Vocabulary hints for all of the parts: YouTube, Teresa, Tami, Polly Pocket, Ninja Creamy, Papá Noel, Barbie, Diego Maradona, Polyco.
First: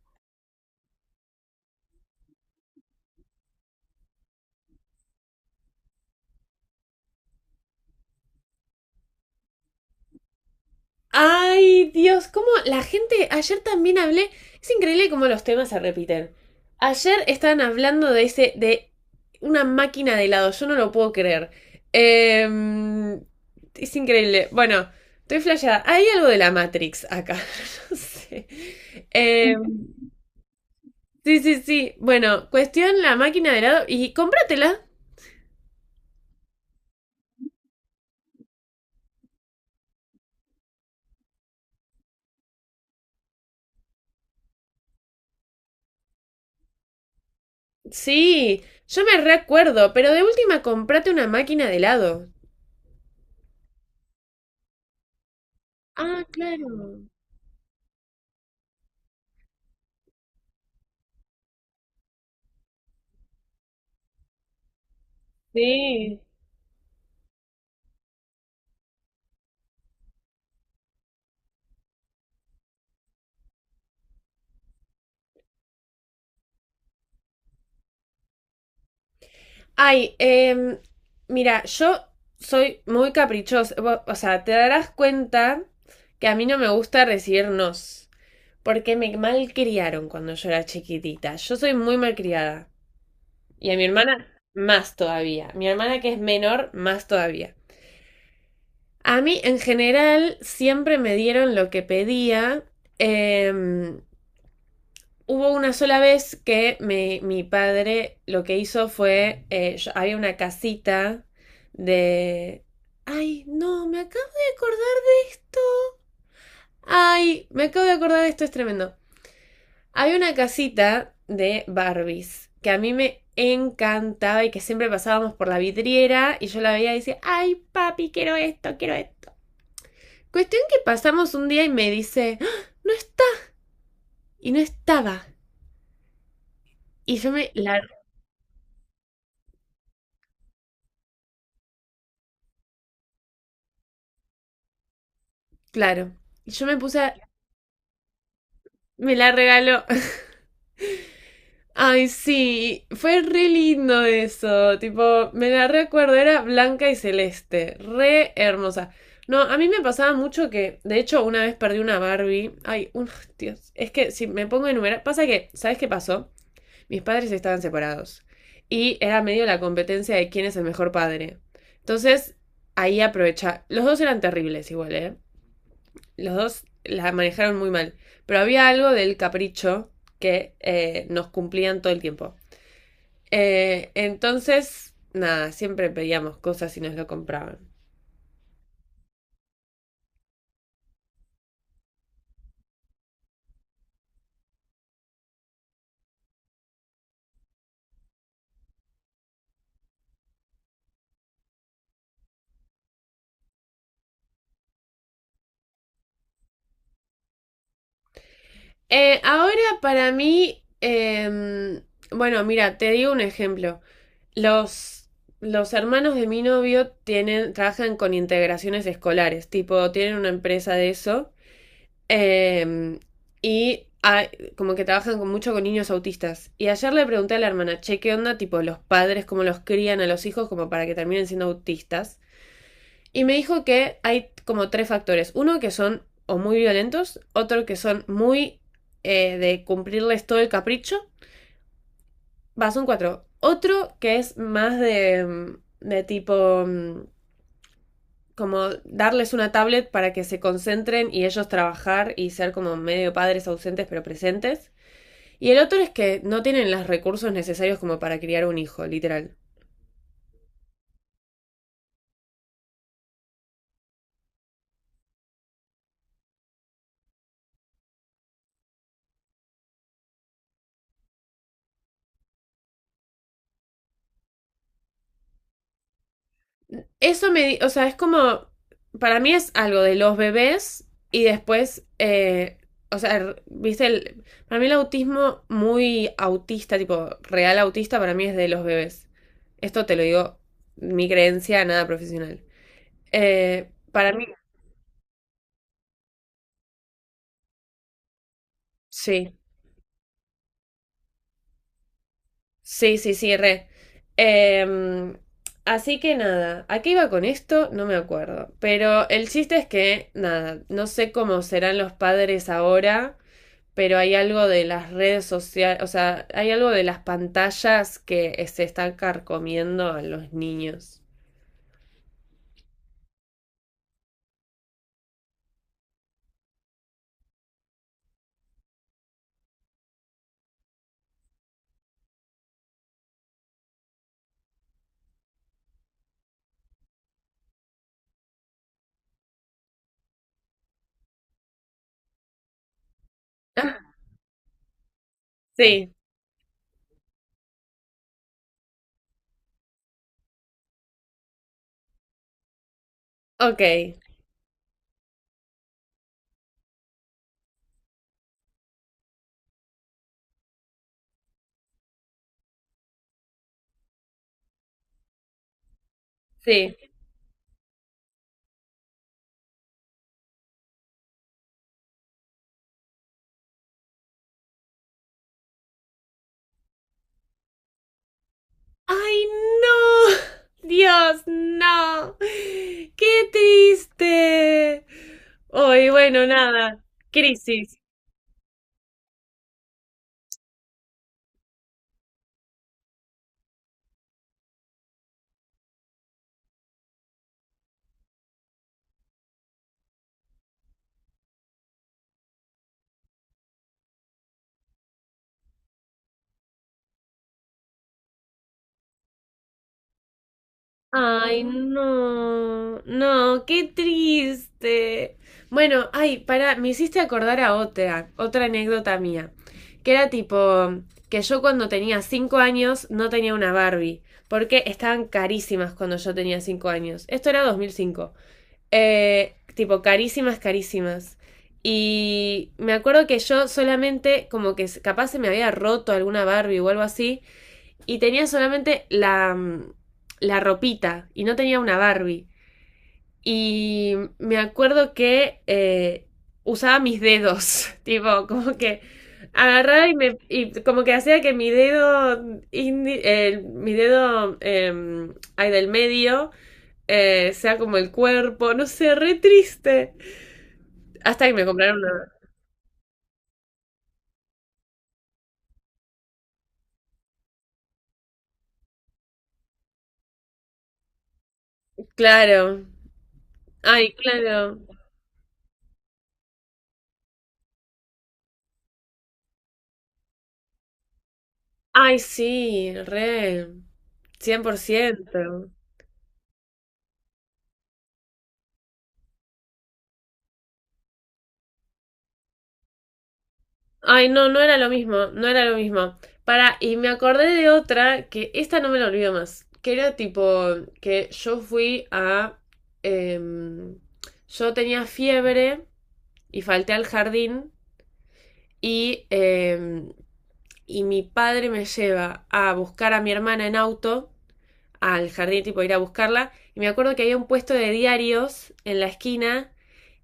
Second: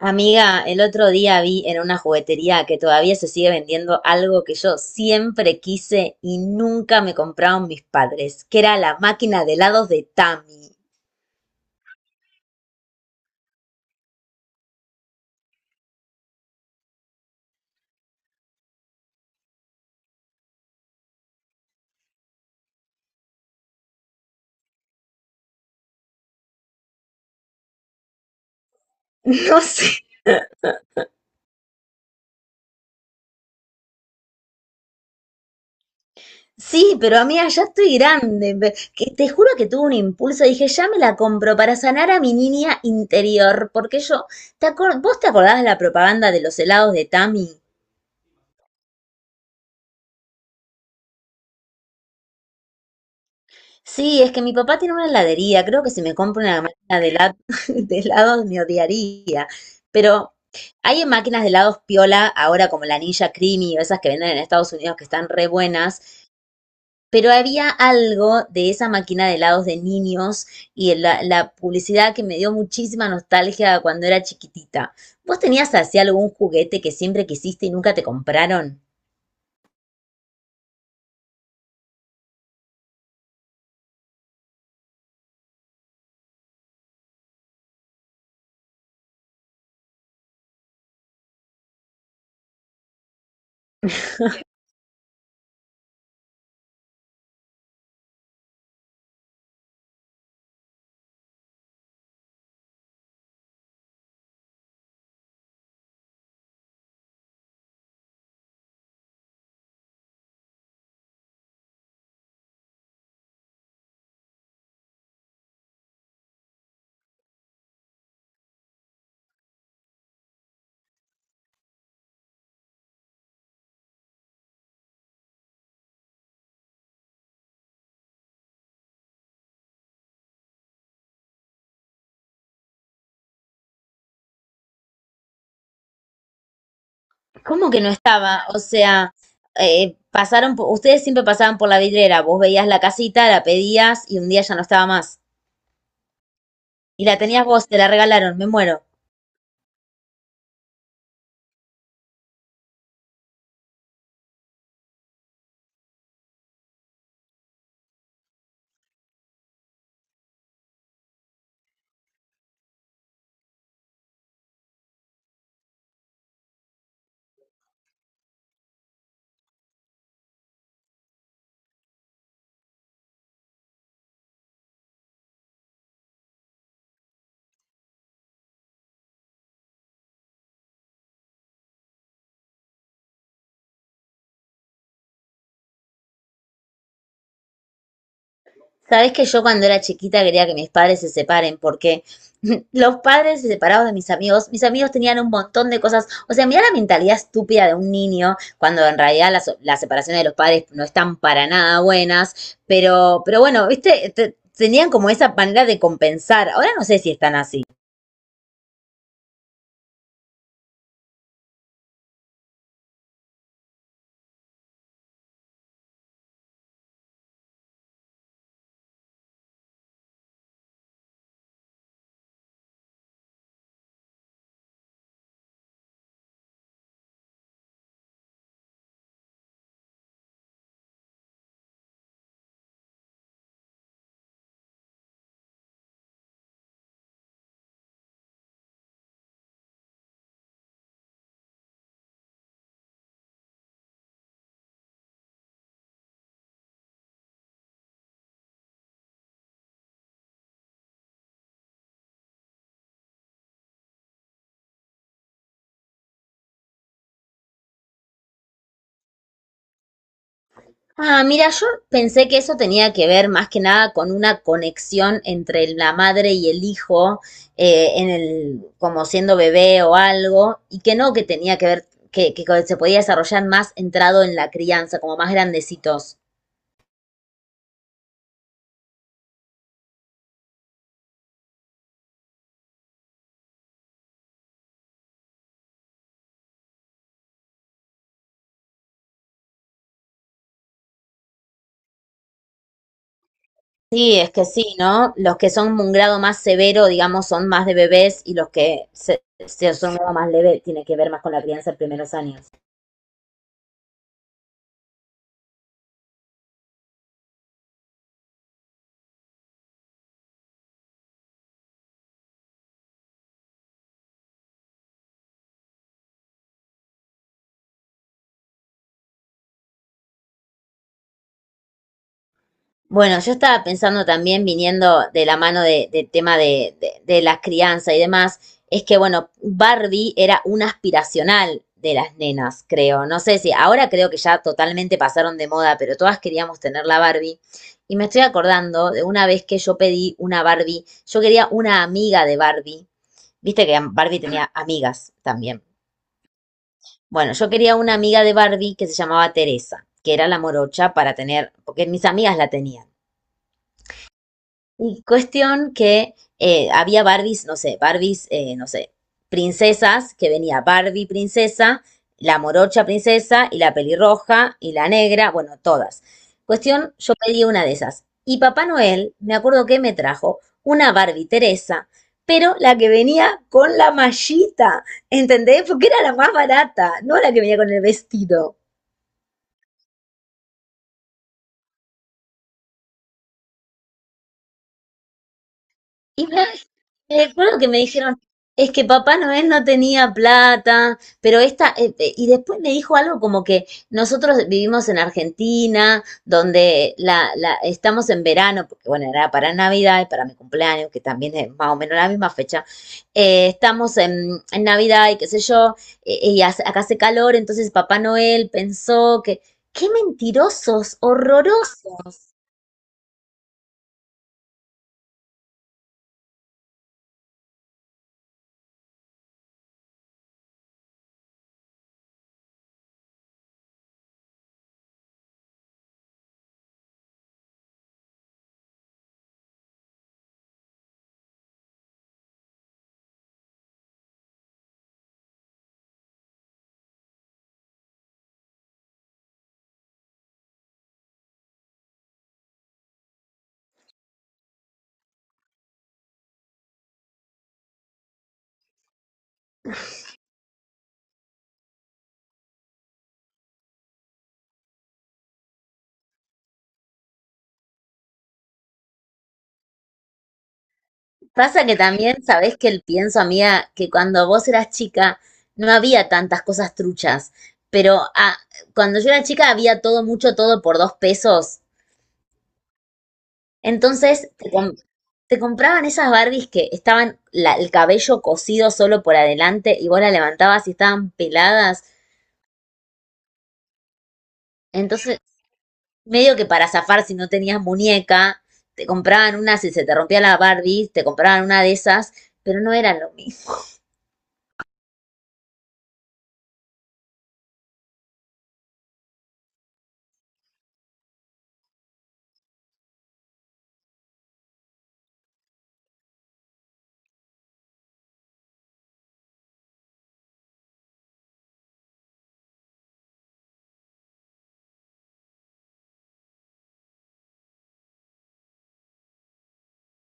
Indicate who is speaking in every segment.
Speaker 1: Amiga, el otro día vi en una juguetería que todavía se sigue vendiendo algo que yo siempre quise y nunca me compraron mis padres, que era la máquina de helados de Tami.
Speaker 2: Ay, Dios, cómo la gente, ayer también hablé, es increíble cómo los temas se repiten. Ayer estaban hablando de ese, de una máquina de helado, yo no lo puedo creer. Em, es increíble. Bueno, estoy flasheada. Hay algo de la Matrix acá, no sé. Em,
Speaker 1: No sé.
Speaker 2: sí, sí, sí. Bueno, cuestión la máquina de helado y cómpratela.
Speaker 1: Sí, pero amiga, ya estoy grande. Que te juro que tuve un impulso. Dije, ya me la compro para sanar a mi niña interior. Porque yo, ¿vos te acordás de la propaganda de los helados de Tami?
Speaker 2: Sí, yo me recuerdo, pero de última comprate una máquina de helado.
Speaker 1: Sí, es que mi papá tiene una heladería. Creo que si me
Speaker 2: Ah,
Speaker 1: compro una
Speaker 2: claro.
Speaker 1: máquina de helados me odiaría. Pero hay máquinas de helados piola ahora como la Ninja Creamy o esas que venden en Estados Unidos que están re
Speaker 2: Sí.
Speaker 1: buenas. Pero había algo de esa máquina de helados de niños y la publicidad que me dio muchísima nostalgia cuando era chiquitita. ¿Vos tenías así algún juguete que siempre quisiste y nunca te compraron?
Speaker 2: Ay, mira, yo soy muy caprichosa. O sea, te darás cuenta que a mí no me gusta recibir nos. Porque me malcriaron cuando yo era chiquitita. Yo soy muy malcriada. Y a mi hermana, más todavía. Mi hermana que es menor, más todavía. A mí, en general, siempre me dieron lo que pedía. em, Hubo una sola vez que mi padre lo que hizo fue, había una casita de... Ay, no, me acabo de acordar de esto. Ay, me acabo de acordar de esto, es tremendo. Había una casita de Barbies que a mí me encantaba y que siempre pasábamos por la vidriera y yo la veía y decía, ay, papi, quiero esto, quiero esto. Cuestión que pasamos un día y me dice, "Ah, no está". Y no estaba. Y yo
Speaker 1: ¿Cómo
Speaker 2: La,
Speaker 1: que no estaba? O sea, pasaron, ustedes siempre pasaban por la vidriera, vos veías la casita, la pedías y un día ya no estaba más.
Speaker 2: claro. Y yo me puse
Speaker 1: Y
Speaker 2: a.
Speaker 1: la tenías vos, te la regalaron, me muero.
Speaker 2: Me la regaló. Ay, sí, fue re lindo eso. Tipo, me la recuerdo, era blanca y celeste, re hermosa. No, a mí me pasaba mucho que, de hecho, una vez perdí una Barbie. Ay, un, Dios, es que si me pongo a enumerar, pasa que, ¿sabes qué pasó? Mis padres estaban separados y era medio la competencia de quién es el mejor padre. Entonces, ahí aprovecha. Los dos eran terribles igual, ¿eh? Los dos la manejaron muy mal. Pero había algo del capricho que nos cumplían todo el tiempo. Entonces, nada, siempre pedíamos cosas y nos lo compraban.
Speaker 1: Sabés que yo cuando era chiquita quería que mis padres se separen porque los padres se separados de mis amigos tenían un montón de cosas. O sea, mirá la mentalidad estúpida de un niño cuando en realidad las separaciones de los padres no están para nada buenas. Pero bueno, viste, tenían como esa manera de compensar. Ahora no sé si están así.
Speaker 2: Ahora para mí, bueno, mira, te digo un ejemplo. Los, los hermanos de mi novio tienen, trabajan con integraciones escolares, tipo, tienen una empresa de eso. Eh, y ah, como que trabajan con, mucho con niños autistas. Y ayer le pregunté a la hermana, che, ¿qué onda? Tipo, los padres, cómo los crían a los hijos como para que terminen siendo autistas. Y me dijo que hay como tres factores. Uno que son o muy violentos, otro que son muy de cumplirles todo el capricho. Va, son cuatro. Otro que es más de tipo como darles una tablet para que se concentren y ellos trabajar y ser como medio padres ausentes pero presentes. Y el otro es que no tienen los recursos necesarios como para criar un hijo, literal.
Speaker 1: Ah, mira, yo pensé que eso tenía que ver más que nada con una conexión entre la madre y el hijo, en el, como siendo bebé o algo, y que no que tenía que ver, que se podía desarrollar más entrado en la crianza, como más grandecitos.
Speaker 2: Eso me, o sea, es como, para mí es algo de los bebés y después, o sea, viste, para mí el autismo muy autista, tipo real autista, para mí es de los bebés. Esto te lo digo, mi creencia, nada profesional. Para
Speaker 1: Sí,
Speaker 2: mí,
Speaker 1: es que sí, ¿no? Los que son un grado más severo, digamos, son más de bebés y los que se,
Speaker 2: sí.
Speaker 1: se son un grado más leve tiene que ver más con la crianza en primeros años.
Speaker 2: Sí, sí, sí, re. Em, así que nada, ¿a qué iba con esto? No me acuerdo. Pero el chiste es que, nada, no sé cómo serán los padres ahora, pero hay algo de las redes sociales, o sea, hay algo de las pantallas que se están carcomiendo a los niños.
Speaker 1: Bueno, yo estaba pensando también, viniendo de la mano de tema de la crianza y demás, es que, bueno, Barbie era una aspiracional de las nenas, creo. No sé si ahora creo que ya totalmente pasaron de moda, pero todas queríamos tener la Barbie. Y me estoy acordando de una vez que yo pedí una Barbie, yo quería una amiga de Barbie. Viste que Barbie tenía amigas también.
Speaker 2: Sí,
Speaker 1: Bueno, yo quería una amiga de Barbie que se llamaba Teresa, que era la morocha para tener, porque mis amigas la tenían.
Speaker 2: ok,
Speaker 1: Y cuestión que había Barbies, no sé, princesas, que venía Barbie princesa, la morocha princesa y la pelirroja y la negra, bueno, todas.
Speaker 2: sí.
Speaker 1: Cuestión, yo pedí una de esas. Y Papá Noel, me acuerdo que me trajo una Barbie Teresa, pero la que venía con la mallita, ¿entendés? Porque era la más barata, no la que venía con el vestido.
Speaker 2: ¡Ay, no! Dios, no. ¡Qué triste! Hoy, bueno,
Speaker 1: Y me
Speaker 2: nada.
Speaker 1: Me acuerdo que
Speaker 2: Crisis.
Speaker 1: me dijeron, es que Papá Noel no tenía plata, pero esta, y después me dijo algo como que nosotros vivimos en Argentina, donde estamos en verano, porque bueno, era para Navidad y para mi cumpleaños, que también es más o menos la misma fecha, estamos en Navidad y qué sé yo, acá hace calor, entonces Papá Noel pensó que, qué mentirosos,
Speaker 2: Ay, Mm.
Speaker 1: horrorosos.
Speaker 2: no, no, qué triste. Bueno, ay, para, me hiciste acordar a otra, otra anécdota mía, que era tipo que yo cuando tenía cinco años no tenía una Barbie, porque estaban carísimas cuando yo tenía cinco años. Esto era 2005. Tipo, carísimas, carísimas. Y me acuerdo que yo solamente, como que capaz se me había roto alguna Barbie o algo así, y tenía solamente la ropita y no tenía una Barbie. Y me acuerdo que usaba mis dedos, tipo, como que agarraba y me y como que hacía que mi dedo mi dedo ahí del medio sea como el cuerpo, no sé, re triste. Hasta que me
Speaker 1: Pasa que
Speaker 2: compraron una.
Speaker 1: también, sabés que el pienso, amiga, que cuando vos eras chica no había tantas cosas truchas, pero cuando yo era chica había todo, mucho todo por dos pesos.
Speaker 2: Claro. Ay,
Speaker 1: Entonces
Speaker 2: claro.
Speaker 1: te compraban esas Barbies que estaban el cabello cosido solo por adelante y vos la levantabas y estaban peladas.
Speaker 2: Ay, sí, re. Cien por
Speaker 1: Entonces,
Speaker 2: ciento.
Speaker 1: medio que para zafar si no tenías muñeca, te compraban una, si se te rompía la Barbie, te compraban una de esas, pero no eran lo mismo.
Speaker 2: Ay, no, no era lo mismo, no era lo mismo. Para, y me acordé de otra que esta no me la olvido más, que era tipo que yo fui em, yo tenía fiebre y falté al jardín y, em, y mi padre me lleva a buscar a mi hermana en auto al jardín, tipo ir a buscarla, y me acuerdo que había un puesto de diarios en la esquina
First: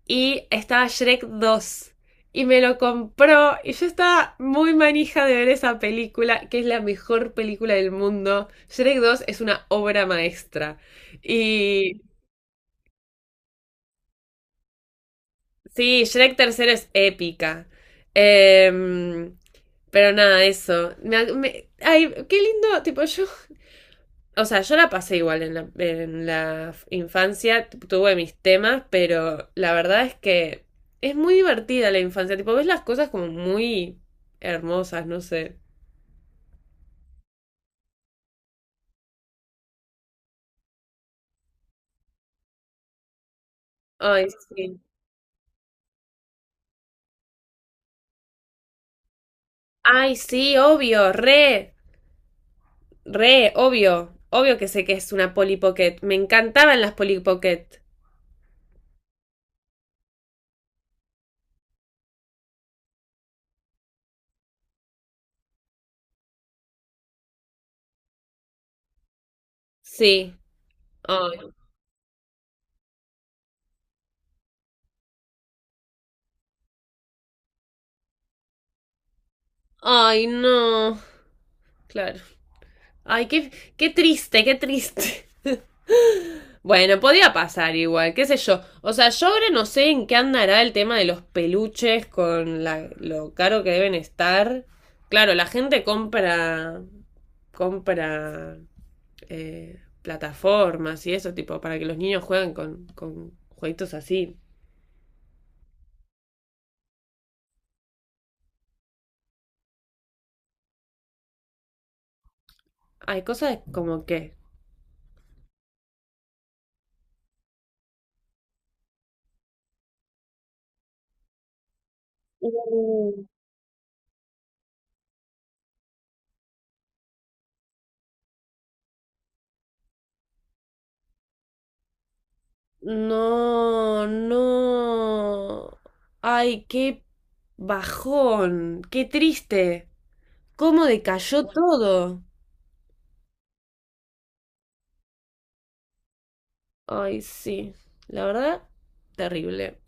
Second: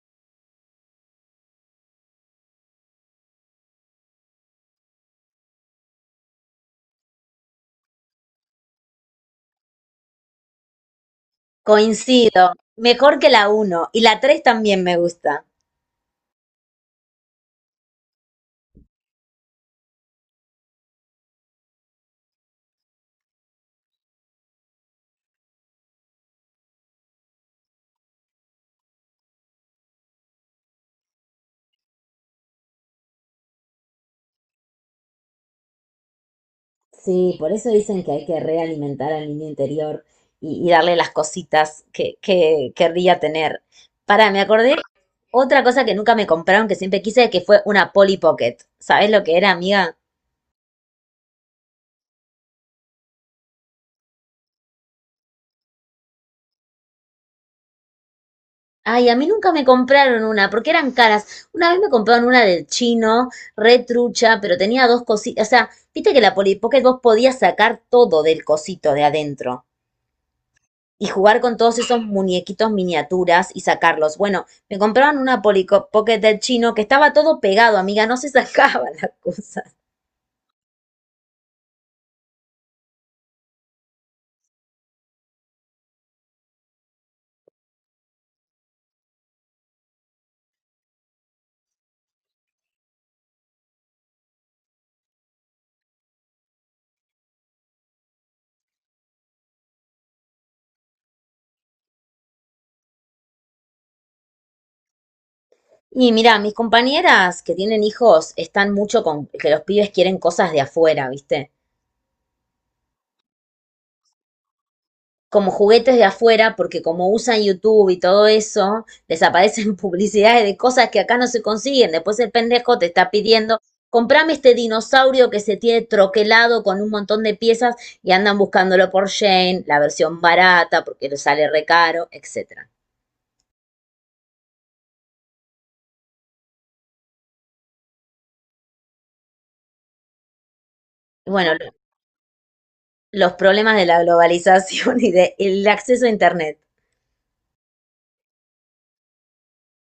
Speaker 2: y estaba Shrek dos. Y me lo compró y yo estaba muy manija de ver esa película, que es la mejor película del mundo. Shrek 2 es una obra maestra. Y
Speaker 1: Coincido, mejor que la uno y la 3 también me gusta.
Speaker 2: sí, Shrek 3 es épica. Em, pero nada, eso. Ay, qué lindo, tipo yo. O sea, yo la pasé igual en en la infancia, tuve mis temas, pero la verdad es que es muy divertida la infancia, tipo, ves las cosas como muy hermosas, no sé.
Speaker 1: Sí, por eso dicen que hay que realimentar al niño interior y darle las cositas que querría tener.
Speaker 2: Ay,
Speaker 1: Pará, me acordé
Speaker 2: sí.
Speaker 1: otra cosa que nunca me compraron, que siempre quise, que fue una Polly Pocket. ¿Sabés lo que era, amiga?
Speaker 2: Ay, sí, obvio, re, re, obvio, obvio que sé que es una Polly Pocket, me encantaban las Polly Pocket.
Speaker 1: Ay, a mí nunca me compraron una, porque eran caras. Una vez me compraron una del chino, re trucha, pero tenía dos cositas. O sea, viste que la Polly Pocket vos podías sacar todo del cosito de adentro
Speaker 2: Sí.
Speaker 1: y jugar
Speaker 2: Ay,
Speaker 1: con todos esos muñequitos miniaturas y sacarlos. Bueno, me compraron una Pocket del chino que estaba todo pegado, amiga, no se sacaban las cosas.
Speaker 2: ay, no. Claro. Ay, qué, qué triste, qué triste. Bueno, podía pasar igual, qué sé yo. O sea, yo ahora no sé en qué andará el tema de los peluches con lo caro que deben estar. Claro, la gente compra, compra plataformas y eso, tipo, para que los niños jueguen con jueguitos así.
Speaker 1: Y mira, mis compañeras que tienen hijos están mucho con que los pibes quieren cosas de afuera, ¿viste?
Speaker 2: Hay cosas como que...
Speaker 1: Como juguetes de afuera, porque como usan YouTube y todo eso, les aparecen publicidades de cosas que acá no se consiguen. Después el pendejo te está pidiendo, comprame este dinosaurio que se tiene troquelado con un montón de piezas y andan buscándolo por Shane, la versión barata, porque le sale recaro, etc.
Speaker 2: No, no. Ay, qué bajón, qué triste. ¿Cómo
Speaker 1: Y
Speaker 2: decayó
Speaker 1: bueno,
Speaker 2: todo?
Speaker 1: los problemas de la globalización y del acceso a Internet.
Speaker 2: Ay, sí, la verdad, terrible.